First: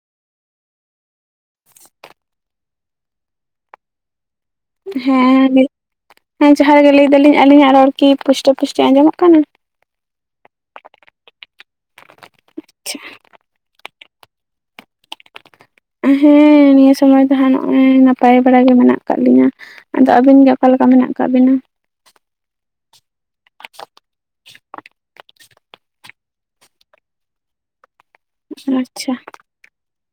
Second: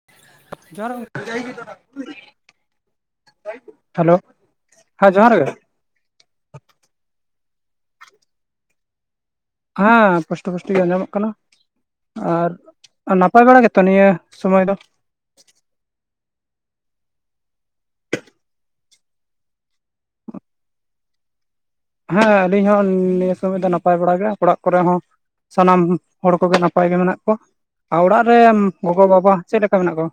[unintelligible] Hello ᱡᱚᱦᱟᱨ ᱜᱮ ᱦᱮᱸ ᱦᱮᱸ ᱡᱚᱦᱟᱨ ᱜᱮ ᱞᱟᱹᱭ ᱫᱟᱞᱤᱧ ᱟᱹᱞᱤᱧᱟᱜ ᱨᱚᱲ ᱠᱤ ᱯᱩᱥᱴᱟᱹ ᱯᱩᱥᱴᱤ ᱟᱸᱡᱚᱢᱚᱜ ᱠᱟᱱᱟ? ᱦᱮᱸ ᱯᱩᱥᱴᱚ ᱯᱩᱥᱴᱤ ᱜᱮ ᱟᱸᱡᱚᱢᱚᱜ ᱠᱟᱱᱟ ᱟᱨ ᱱᱟᱯᱟᱭ ᱵᱟᱲᱟ ᱜᱮᱛᱚ ᱱᱤᱭᱟᱹᱼᱼ ᱥᱚᱢᱚᱭ ᱫᱚ? ᱦᱮᱸ ᱱᱤᱭᱟᱹ ᱥᱚᱢᱚᱭ ᱫᱚ ᱦᱟᱸᱜ ᱱᱚᱜᱼᱚᱭ ᱱᱟᱯᱟᱭ ᱵᱟᱲᱟ ᱜᱮ ᱢᱮᱱᱟᱜ ᱟᱠᱟᱫ ᱞᱤᱧᱟᱹ᱾ ᱟᱫᱚ ᱟᱹᱵᱤᱱ ᱜᱮ ᱚᱠᱟ ᱞᱮᱠᱟ ᱢᱮᱱᱟᱜ ᱟᱠᱟᱜ ᱵᱤᱱᱟ᱾ ᱦᱮᱸ ᱟᱹᱞᱤᱧ ᱦᱚᱸ ᱱᱤᱭᱟᱹ ᱥᱚᱢᱚᱭ ᱫᱚ ᱱᱟᱯᱟᱭ ᱵᱟᱲᱟ ᱜᱮ ᱚᱲᱟᱜ ᱠᱚᱨᱮ ᱦᱚᱸᱼᱼ ᱥᱟᱱᱟᱢ ᱦᱚᱲ ᱠᱚᱜᱮ ᱱᱟᱯᱟᱭ ᱜᱮ ᱢᱮᱱᱟᱜ ᱠᱚᱣᱟ ᱟᱨ ᱚᱲᱟᱜ ᱨᱮᱼᱼ ᱜᱚᱜᱚ ᱟᱪᱪᱷᱟ ᱵᱟᱵᱟ ᱪᱮᱫ ᱞᱮᱠᱟ ᱢᱮᱱᱟᱜ ᱠᱚᱣᱟ?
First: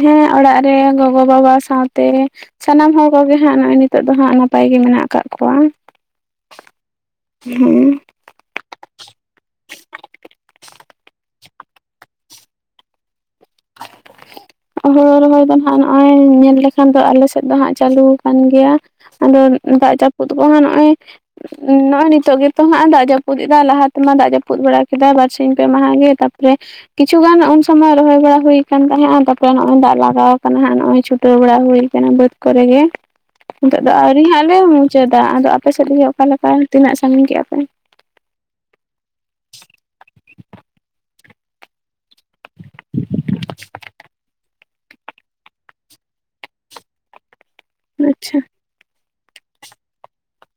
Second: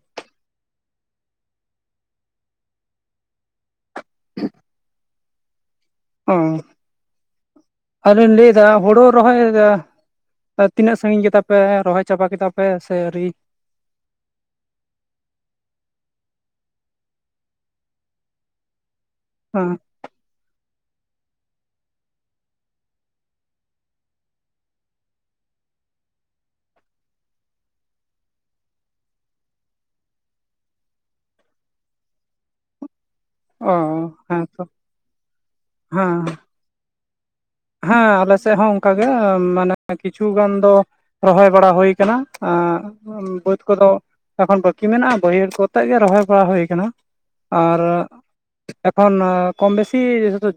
ᱦᱮᱸ ᱚᱲᱟᱜ ᱨᱮ ᱜᱚᱜᱚ ᱵᱟᱵᱟ ᱥᱟᱶᱛᱮ ᱥᱟᱱᱟᱢ ᱦᱚᱲ ᱠᱚᱜᱮ ᱦᱟᱸᱜ ᱱᱚᱜᱚᱭᱼᱼ ᱱᱤᱛᱚᱜ ᱫᱚ ᱦᱟᱸᱜ ᱱᱟᱯᱟᱭ ᱜᱮ ᱢᱮᱱᱟᱜ ᱟᱠᱟᱜ ᱠᱚᱣᱟ᱾ ᱚᱻ ᱦᱮᱸ᱾ ᱟᱫᱚ ᱞᱤᱧ ᱞᱟᱹᱭ ᱮᱫᱟ ᱦᱳᱲᱩ ᱨᱚᱦᱚᱭᱟ ᱛᱤᱱᱟᱹᱜ ᱥᱟᱺᱜᱤᱧ ᱠᱮᱫᱟ ᱯᱮ ᱨᱚᱦᱚᱭ ᱪᱟᱵᱟ ᱠᱮᱫᱟ ᱯᱮ ᱥᱮ ᱟᱣᱨᱤ? ᱦᱳᱲᱩ ᱨᱚᱦᱚᱭ ᱫᱚ ᱦᱟᱸᱜ ᱱᱚᱜᱼᱚᱭ ᱧᱮᱞ ᱞᱮᱠᱷᱟᱱ ᱫᱚ ᱟᱞᱮ ᱥᱮᱫ ᱫᱚ ᱦᱟᱸᱜ ᱪᱟᱹᱞᱩ ᱟᱠᱟᱱ ᱜᱮᱭᱟ᱾ ᱟᱫᱚ ᱦᱮᱸ ᱫᱟᱜ ᱡᱟᱹᱯᱩᱫ ᱠᱚᱦᱚ ᱱᱚᱜᱼᱚᱭ ᱱᱚᱜᱼᱚᱭ ᱱᱤᱛᱚᱜ ᱜᱮᱛᱚ ᱦᱟᱸᱜ ᱫᱟᱜ ᱡᱟᱹᱯᱩᱫ ᱮᱫᱟ ᱞᱟᱦᱟ ᱛᱮᱢᱟ ᱫᱟᱜ ᱡᱟᱹᱯᱩᱫ ᱵᱟᱲᱟ ᱠᱮᱫᱟᱭ ᱵᱟᱨᱥᱤᱧ ᱯᱮ ᱢᱟᱦᱟ ᱜᱮ ᱛᱟᱨᱯᱚᱨᱮᱼᱼ ᱠᱤᱪᱷᱩ ᱜᱟᱱ ᱩᱱ ᱥᱚᱢᱚᱭ ᱨᱚᱦᱚᱭ ᱵᱟᱲᱟ᱾ ᱦᱩᱭ ᱟᱠᱟᱱ ᱛᱟᱦᱮᱸᱱᱟ ᱛᱟᱨᱯᱚᱨᱮ ᱱᱚᱜ ᱚᱚᱭ ᱫᱟᱜ ᱞᱟᱜᱟᱣ ᱟᱠᱟᱱᱟ ᱱᱚᱜ ᱚᱭ ᱪᱷᱩᱴᱟᱹᱣ ᱵᱟᱲᱟ ᱦᱩᱭ ᱟᱠᱟᱱᱟ ᱵᱟᱹᱫᱽ ᱠᱚᱨᱮ ᱜᱮᱼᱼ ᱚ ᱱᱤᱛᱚᱜ ᱫᱚ ᱟᱹᱣᱨᱤ ᱦᱮᱸ ᱦᱟᱸᱜ ᱞᱮ ᱛᱚ ᱢᱩᱪᱟᱹᱫᱟ ᱟᱫᱚ ᱟᱯᱮ ᱥᱮᱫ ᱞᱟᱹᱜᱤ ᱦᱮᱸ ᱚᱠᱟ ᱞᱮᱠᱟ ᱛᱤᱱᱟᱹᱜ ᱥᱟᱺᱜᱤᱧ ᱠᱮᱭᱟ ᱯᱮ? ᱦᱮᱸ ᱟᱞᱮ ᱥᱮᱫ ᱦᱚᱸ ᱚᱱᱠᱟᱜ ᱜᱮ ᱢᱟᱱᱮ ᱠᱤᱪᱷᱩ ᱜᱟᱱ ᱫᱚᱼᱼ ᱨᱚᱦᱚᱭ ᱵᱟᱲᱟ ᱦᱩᱭ ᱠᱟᱱᱟ᱾ ᱵᱟᱹᱫᱽ ᱠᱚᱫᱚ ᱮᱠᱷᱚᱱ ᱵᱟᱹᱠᱤ ᱢᱮᱱᱟᱜᱼᱟ ᱵᱟᱹᱭᱦᱟᱹᱲ ᱠᱚᱛᱮᱜ ᱜᱮ ᱨᱚᱦᱚᱭ ᱵᱟᱲᱟ ᱦᱩᱭ ᱟᱠᱟᱱᱟ᱾ ᱟᱨ ᱟᱪᱪᱷᱟ ᱮᱠᱷᱚᱱ ᱠᱚᱢ ᱵᱮᱥᱤ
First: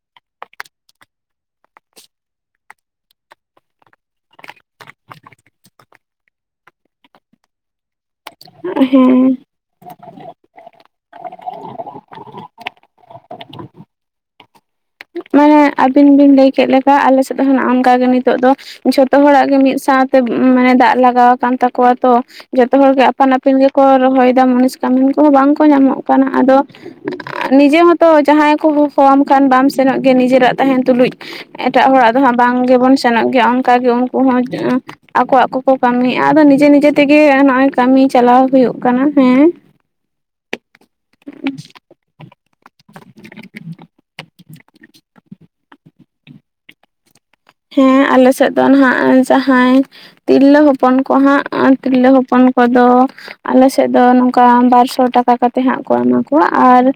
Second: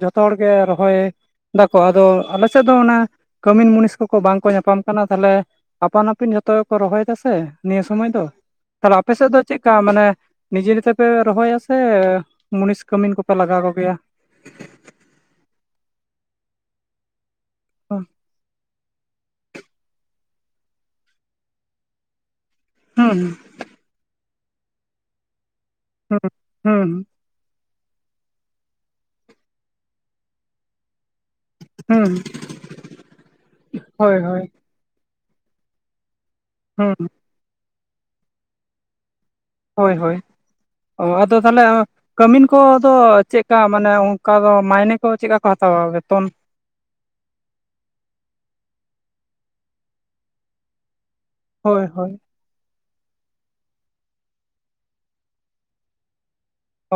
ᱡᱚᱛᱚ ᱦᱚᱲᱜᱮ ᱨᱚᱦᱚᱭᱼᱼ ᱟᱫᱚ ᱟᱞ ᱥᱮᱫ ᱫᱚ ᱚᱱᱮᱼᱼ ᱠᱟᱹᱢᱤᱱ ᱢᱩᱱᱤᱥ ᱠᱚᱠᱚ ᱵᱟᱝ ᱠᱚ ᱧᱟᱯᱟᱢ ᱠᱟᱱᱟ ᱛᱟᱦᱞᱮ ᱟᱯᱟᱱ ᱟᱹᱯᱤᱱ ᱡᱷᱚᱛᱚ ᱜᱮᱠᱚ ᱨᱚᱦᱚᱭ ᱫᱟ ᱥᱮ᱾ ᱱᱤᱭᱟᱹ ᱥᱚᱢᱚᱭ ᱫᱚ ᱛᱟᱦᱞᱮ ᱟᱯᱮ ᱥᱮᱫ ᱦᱮᱸ ᱫᱚ ᱪᱮᱫᱠᱟ ᱢᱟᱱᱮ? ᱱᱤᱡᱮ ᱱᱤᱡᱮ ᱯᱮ ᱨᱚᱦᱚᱭᱟ ᱥᱮ ᱢᱩᱱᱤᱥ ᱠᱟᱹᱢᱤᱱ ᱠᱚᱯᱮ ᱞᱟᱜᱟᱣ ᱠᱚ ᱜᱮᱭᱟ? ᱢᱟᱱᱮ ᱟᱹᱵᱤᱱ ᱵᱤᱱ ᱞᱟᱹᱭ ᱠᱮᱫ ᱞᱮᱠᱟ ᱟᱞᱮ ᱥᱮᱫ ᱫᱚ ᱚᱱᱠᱟᱜ ᱦᱩᱸ ᱜᱮ ᱱᱤᱛᱚᱜ ᱫᱚ᱾ ᱡᱷᱚᱛᱚ ᱦᱚᱲᱟᱜ ᱜᱮ ᱢᱤᱫ ᱥᱟᱶᱛᱮ ᱢᱟᱱᱮ ᱫᱟᱜ ᱞᱟᱜᱟᱣ ᱟᱠᱟᱱ ᱛᱟᱠᱚᱣᱟ ᱛᱚ ᱡᱷᱚᱛᱚ ᱦᱚᱲ ᱜᱮ ᱦᱩᱸ ᱟᱯᱟᱱ ᱟᱹᱯᱤᱱ ᱜᱮᱼᱼ ᱠᱚ ᱨᱚᱦᱚᱭᱮᱫᱟᱢ ᱢᱩᱱᱤᱥ ᱠᱟᱹᱢᱤᱱ ᱠᱚᱦᱚᱸ ᱵᱟᱝ ᱠᱚ ᱧᱟᱢᱚᱜ ᱠᱟᱱᱟ ᱟᱫᱚᱼᱼ ᱦᱩᱸ ᱱᱤᱡᱮ ᱦᱚᱸᱛᱚ ᱡᱟᱦᱟᱸᱭ ᱠᱚ ᱠᱚ ᱦᱚᱦᱣᱟᱢ ᱠᱷᱟᱱ ᱵᱟᱢ ᱥᱮᱱᱚᱜ ᱜᱮᱭᱟ ᱱᱤᱡᱮᱨᱟᱜ ᱛᱟᱦᱮᱱ ᱛᱩᱞᱩᱡᱼᱼ ᱮᱴᱟᱜ ᱦᱩᱸ ᱦᱚᱲᱟᱜ ᱫᱚᱦᱟᱸᱜ ᱵᱟᱝ ᱜᱮᱵᱚᱱ ᱥᱮᱱᱚᱜ ᱜᱮᱭᱟ ᱚᱱᱠᱟᱜ ᱜᱮ ᱦᱳᱭ ᱩᱱᱠᱩ ᱦᱚᱸᱼᱼ ᱦᱳᱭ ᱟᱠᱚᱣᱟᱜ ᱠᱚᱠᱚ ᱠᱟᱹᱢᱤᱭᱮᱫᱼᱟ ᱟᱫᱚ ᱱᱤᱡᱮ ᱦᱩᱸ ᱱᱤᱡᱮ ᱛᱮᱜᱮ ᱱᱚᱜᱚᱭ ᱠᱟᱹᱢᱤ ᱪᱟᱞᱟᱣ ᱦᱩᱭᱩᱜ ᱠᱟᱱᱟ ᱦᱮᱸᱼᱼ ᱦᱳᱭ ᱦᱳᱭ ᱚ ᱟᱫᱚ ᱛᱟᱦᱚᱞᱮ ᱠᱟᱹᱢᱤᱱᱼᱼ ᱠᱚᱫᱚ ᱪᱮᱫᱠᱟ ᱢᱟᱱᱮ ᱚᱱᱠᱟ ᱫᱚ ᱢᱟᱭᱱᱮ ᱠᱚ ᱪᱮᱫᱠᱟ ᱠᱚ ᱦᱟᱛᱟᱣᱟ ᱵᱮᱛᱚᱱ? ᱦᱮᱸ ᱟᱞᱮ ᱥᱮᱫ ᱫᱚ ᱱᱟᱦᱜ ᱡᱟᱦᱟᱸᱭ ᱛᱤᱨᱞᱟᱹ ᱦᱚᱯᱚᱱ ᱠᱚ ᱦᱟᱸᱜ ᱦᱳᱭ ᱛᱤᱨᱞᱟᱹ ᱦᱳᱭ ᱦᱚᱯᱚᱱᱼᱼ ᱠᱚᱫᱚ ᱟᱞᱮ ᱥᱮᱫ ᱫᱚ ᱱᱚᱝᱠᱟ ᱵᱟᱨ ᱥᱚ ᱴᱟᱠᱟ ᱠᱟᱛᱮ ᱦᱟᱸᱜ ᱠᱚ ᱮᱢᱟ ᱠᱚᱣᱟᱼᱼ ᱟᱨ ᱚ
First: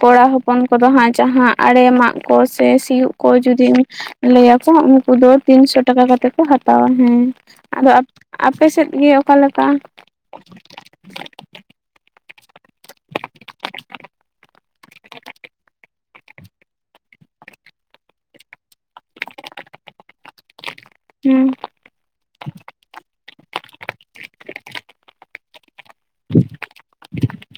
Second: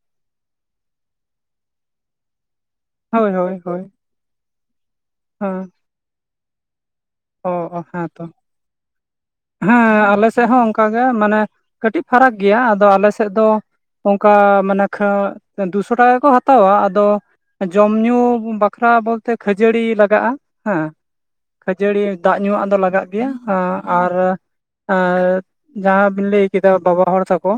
ᱠᱚᱲᱟ ᱦᱚᱯᱚᱱ ᱠᱚᱫᱚ ᱦᱟᱸᱜ ᱡᱟᱦᱟᱸ ᱟᱲᱮ ᱢᱟᱜ ᱠᱚ ᱥᱮᱼᱼ ᱥᱤᱭᱩᱜ ᱦᱳᱭ ᱠᱚ ᱦᱳᱭ ᱡᱩᱫᱤᱢ ᱦᱳᱭ ᱞᱟᱹᱭᱟᱠᱚ ᱩᱱᱠᱩ ᱫᱚ ᱦᱮᱸ ᱛᱤᱱᱥᱚ ᱴᱟᱠᱟ ᱠᱟᱛᱮᱜ ᱠᱚ ᱦᱟᱛᱟᱣᱟ ᱦᱮᱸ ᱚ ᱚ ᱟᱫᱚ ᱦᱮᱸ ᱛᱚ ᱟᱯᱮ ᱥᱮᱫ ᱜᱮ ᱚᱠᱟ ᱞᱮᱠᱟ? ᱦᱮᱸ ᱟᱞᱮ ᱥᱮᱫ ᱦᱚᱸ ᱚᱱᱠᱟᱜᱮ ᱢᱟᱱᱮ ᱠᱟᱹᱴᱤᱡ ᱯᱷᱟᱨᱟᱠ ᱜᱮᱭᱟ ᱟᱫᱚ ᱟᱞᱮ ᱥᱮᱫ ᱫᱚᱼᱼ ᱚᱱᱠᱟ ᱢᱟᱱᱮ ᱠᱷᱟ ᱫᱩᱥᱚ ᱴᱟᱠᱟ ᱜᱮᱠᱚ ᱦᱟᱛᱟᱣᱟ ᱟᱫᱚᱼᱼ ᱡᱚᱢ ᱧᱩ ᱵᱟᱠᱷᱨᱟ ᱵᱚᱞᱛᱮ ᱠᱷᱟᱹᱡᱟᱹᱲᱤ ᱞᱟᱜᱟᱜᱼᱟ ᱦᱮᱸᱼᱼ ᱦᱩᱸ᱾ ᱠᱷᱡᱟᱹᱲᱤ ᱫᱟᱜ ᱧᱩᱣᱟᱜ ᱫᱚ ᱞᱟᱜᱟᱜ ᱜᱮᱭᱟ ᱟᱨ ᱟᱨ ᱡᱟᱦᱟᱸ ᱵᱤᱱ ᱞᱟᱹᱭ ᱠᱮᱫᱟ ᱵᱟᱵᱟ ᱦᱚᱲ ᱛᱟᱠᱚ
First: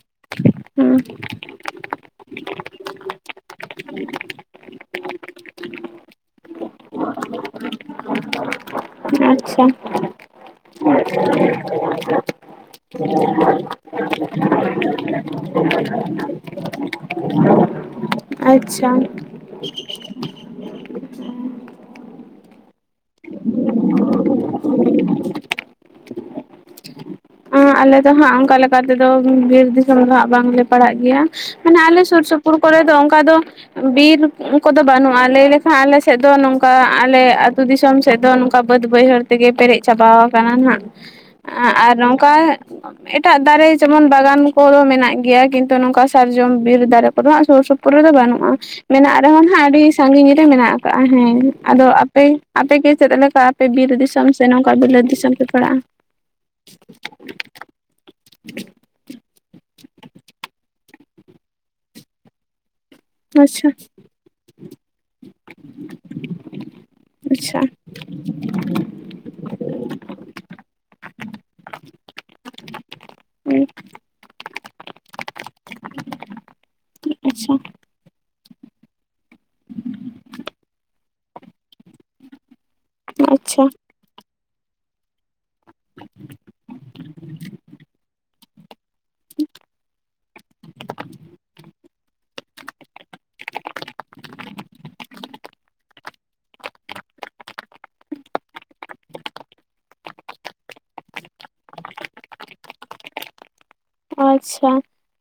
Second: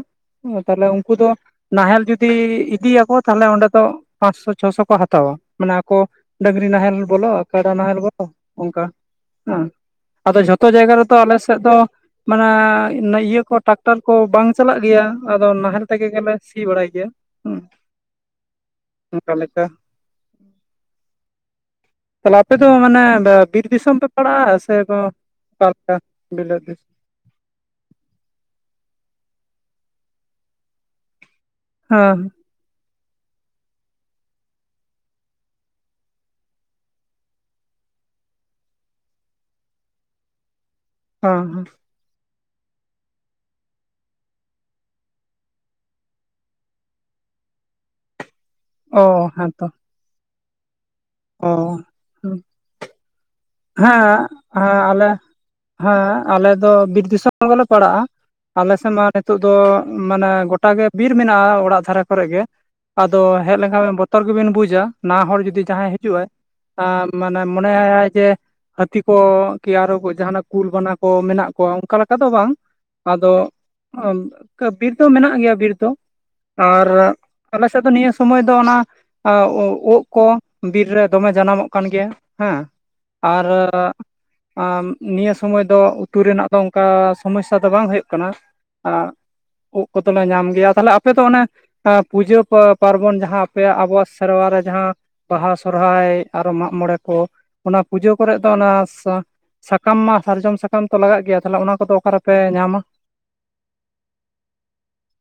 ᱛᱟᱦᱞᱮ ᱦᱮᱸ ᱩᱱᱠᱩ ᱫᱚ ᱱᱟᱦᱮᱞ ᱡᱩᱫᱤ ᱤᱫᱤᱭᱟᱠᱚ ᱛᱟᱦᱞᱮ ᱚᱸᱰᱮ ᱫᱚ ᱯᱟᱸᱥᱥᱚ ᱪᱷᱚᱥᱚ ᱠᱚ ᱦᱟᱛᱟᱣᱟ ᱢᱟᱱᱮ ᱟᱠᱚ ᱰᱟᱹᱝᱨᱤ ᱱᱟᱦᱮᱞ ᱵᱚᱞᱚ ᱠᱟᱰᱟ ᱱᱟᱦᱮᱞ ᱵᱚᱞᱚ ᱚᱱᱠᱟ᱾ ᱦᱮᱸ ᱟᱪᱪᱷᱟ᱾ ᱟᱫᱚ ᱡᱷᱚᱛᱚ ᱡᱟᱭᱜᱟ ᱨᱮᱫᱚ ᱟᱞᱮ ᱥᱮᱫ ᱫᱚ ᱢᱟᱱᱮ ᱤᱭᱟᱹ ᱠᱚ ᱴᱨᱟᱠᱴᱟᱨ ᱠᱚ ᱵᱟᱝ ᱪᱟᱞᱟᱜ ᱜᱮᱭᱟ ᱟᱫᱚ ᱱᱟᱦᱮᱞ ᱛᱮᱜᱮ ᱜᱮᱞᱮ ᱥᱤ ᱵᱟᱲᱟᱭ ᱜᱮᱭᱟ [unintelligible] ᱟᱪᱪᱷᱟ᱾ ᱚᱠᱟ ᱞᱮᱠᱟ? ᱛᱟᱦᱚᱞᱮ ᱟᱯᱮ ᱫᱚ ᱢᱟᱱᱮ ᱵᱤᱨ ᱫᱤᱥᱚᱢ ᱯᱮ ᱯᱟᱲᱟᱜᱼᱟ ᱥᱮ ᱚᱠᱟ ᱞᱮᱠᱟ ᱵᱤᱞᱟᱹᱫ ᱫᱤᱥ ᱟᱞᱮ ᱫᱚ ᱦᱟᱸᱜ ᱚᱱᱠᱟ ᱞᱮᱠᱟ ᱛᱮᱫᱚ ᱵᱤᱨ ᱫᱤᱥᱚᱢ ᱫᱚ ᱦᱟᱸᱜ ᱵᱟᱝᱞᱮ ᱯᱟᱲᱟᱜ ᱜᱮᱭᱟ ᱢᱟᱱᱮ ᱟᱞᱮ ᱦᱮᱸ ᱥᱩᱨ ᱥᱩᱯ ᱯᱩᱨ ᱠᱚᱨᱮ ᱫᱚ ᱚᱱᱠᱟ ᱫᱚ ᱵᱤᱨ ᱠᱚᱫᱚ ᱵᱟᱹᱱᱩᱜᱼᱟ ᱞᱟᱹᱭ ᱞᱮᱠᱷᱟᱱ ᱟᱞᱮ ᱥᱮᱫ ᱫᱚ ᱱᱚᱝᱠᱟ ᱟᱞᱮ ᱟᱹᱛᱩ ᱫᱤᱥᱚᱢ ᱥᱮᱫ ᱫᱚ ᱱᱚᱝᱠ ᱠᱟ ᱵᱟᱹᱫᱽ ᱵᱟᱹᱭᱦᱟᱹᱲ ᱛᱮᱜᱮ ᱯᱮᱨᱮᱡ ᱪᱟᱵᱟ ᱟᱠᱟᱱᱟ ᱱᱟᱜ ᱦᱮᱸ ᱦᱮᱸ ᱟᱨ ᱱᱚᱝᱠᱟ ᱮᱴᱟᱜ ᱫᱟᱨᱮ ᱡᱮᱢᱚᱱ ᱵᱟᱜᱟᱱ ᱠᱚᱦᱫᱚ ᱢᱮᱱᱟᱜ ᱜᱮᱭᱟ ᱠᱤᱱᱛᱩ ᱱᱚᱝᱠᱟ ᱥᱟᱨᱡᱚᱢ ᱵᱤᱨ ᱫᱟᱨᱮ ᱠᱚᱨᱮ ᱦᱟᱸᱜ ᱥᱩᱨ ᱥᱩᱯ ᱯᱩᱨ ᱨᱮᱫᱚ ᱵᱟᱹᱱᱩᱜᱼᱟ᱾ ᱚ ᱢᱮᱱᱟᱜ ᱨᱮᱦᱚᱸ ᱦᱟᱸᱜ ᱦᱮᱸᱛᱚ ᱟᱹᱰᱤ ᱥᱟᱺᱜᱤᱧ ᱨᱮ ᱢᱮᱱᱟᱜ ᱟᱠᱟᱜᱼᱟ ᱦᱮᱸ, ᱚ ᱟᱫᱚ ᱟᱯᱮ ᱦᱮᱸ ᱟᱯᱮ ᱜᱮ ᱪᱮᱫ ᱞᱮᱠᱟ? ᱟᱯᱮ ᱵᱤᱨ ᱫᱤᱥᱚᱢ ᱦᱮᱸ ᱥᱮ ᱱᱚᱝᱠᱟ ᱦᱮᱸ ᱵᱩᱞᱟᱹᱛ ᱟᱞᱮ ᱫᱤᱥᱚᱢ ᱯᱮ ᱯᱷᱚᱲᱟᱜᱼᱟ? ᱦᱮᱸ ᱟᱞᱮ ᱫᱚ ᱵᱤᱨ ᱫᱤᱥᱚᱢ ᱜᱮᱞᱮ ᱯᱟᱲᱟᱜᱼᱟ᱾ ᱟᱞᱮᱥᱮᱫ ᱢᱟ ᱱᱤᱛᱚᱜ ᱫᱚ ᱢᱟᱱᱮ ᱜᱚᱴᱟ ᱜᱮ ᱵᱤᱨ ᱢᱮᱱᱟᱜᱼᱟ ᱚᱲᱟᱜ ᱫᱷᱟᱨᱟ ᱠᱚᱨᱮ ᱜᱮ᱾ ᱟᱫᱚ ᱦᱮᱡ ᱟᱪᱪᱷᱟ ᱞᱮᱱᱠᱷᱟᱱ ᱵᱮᱱ ᱵᱚᱛᱚᱨ ᱜᱮᱵᱤᱱ ᱵᱩᱡᱟ ᱱᱟᱣᱟ ᱦᱚᱲ ᱡᱩᱫᱤ ᱡᱟᱦᱟᱸᱭ ᱦᱤᱡᱩᱜ ᱟᱭ᱾ ᱟ ᱢᱟᱱᱮ ᱟᱪᱪᱷᱟ ᱢᱚᱱᱮ ᱟ ᱟᱭ ᱡᱮ ᱦᱟᱹᱛᱤ ᱠᱚ ᱠᱤ ᱟᱨᱚ ᱡᱟᱦᱱᱟᱜ ᱠᱩᱞ ᱵᱟᱱᱟ ᱠᱚ ᱢᱮᱱᱟᱜ ᱠᱚᱣᱟ ᱚᱱᱠᱟ ᱞᱮᱠᱟ ᱫᱚ ᱵᱟᱝ᱾ ᱟᱫᱚ ᱵᱤᱨ ᱫᱚ ᱢᱮᱱᱟᱜ ᱜᱮᱭᱟ ᱵᱤᱨ ᱫᱚ᱾ ᱟᱨ ᱟᱪᱪᱷᱟ ᱟᱞᱮ ᱥᱮᱫ ᱫᱚ ᱱᱤᱭᱟᱹ ᱥᱩᱚᱢᱚᱭ ᱫᱚ ᱚᱱᱟ ᱟᱨ ᱩᱜ ᱠᱚ ᱵᱤᱨ ᱨᱮ ᱫᱚᱢᱮ ᱡᱟᱱᱟᱢᱚᱜ ᱠᱟᱱ ᱜᱮᱭᱟ ᱦᱮᱸ ᱾ ᱟᱨ ᱟᱪᱪᱷᱟ ᱟᱻᱢ ᱱᱤᱭᱟᱹ ᱥᱚᱢᱚᱭ ᱫᱚ ᱩᱛᱩ ᱨᱮᱱᱟᱜ ᱫᱚ ᱚᱱᱠᱟ ᱥᱚᱢᱚᱥᱥᱟ ᱫᱚ ᱵᱟᱝ ᱦᱩᱭᱩᱜ ᱠᱟᱱᱟ ᱾ ᱟᱜ ᱩᱫ ᱠᱚᱫᱚᱞᱮ ᱧᱟᱢ ᱜᱮᱭᱟ ᱛᱟᱦᱞᱮ ᱟᱯᱮ ᱫᱚ ᱚᱱᱮ ᱯᱩᱡᱟᱹ ᱯᱟᱨᱵᱚᱱ ᱡᱟᱦᱟᱸ ᱟᱯᱮᱭᱟᱜ ᱟᱵᱚᱣᱟᱜ ᱥᱮᱨᱣᱟ ᱨᱮ ᱡᱟᱦᱟᱸ ᱵᱟᱦᱟ ᱥᱚᱦᱚᱨᱟᱭ ᱟᱨᱚ ᱢᱟᱜᱽᱢᱚᱬᱮ ᱠᱚ ᱚᱱᱟ ᱯᱩᱡᱟᱹ ᱠᱚᱨᱮ ᱫᱚ ᱚᱱᱟ ᱥᱟ ᱥᱟᱠᱟᱢ ᱢᱟ ᱥᱟᱨᱡᱚᱢ ᱥᱟᱠᱟᱢ ᱛᱚ ᱞᱟᱜᱟᱜ ᱜᱮᱭᱟ ᱛᱟᱦᱚᱞᱮ ᱚᱱᱟ ᱠᱚᱫᱚ ᱚᱠᱟᱨᱮᱯᱮ ᱧᱟᱢᱟ? ᱟᱪᱪᱷᱟ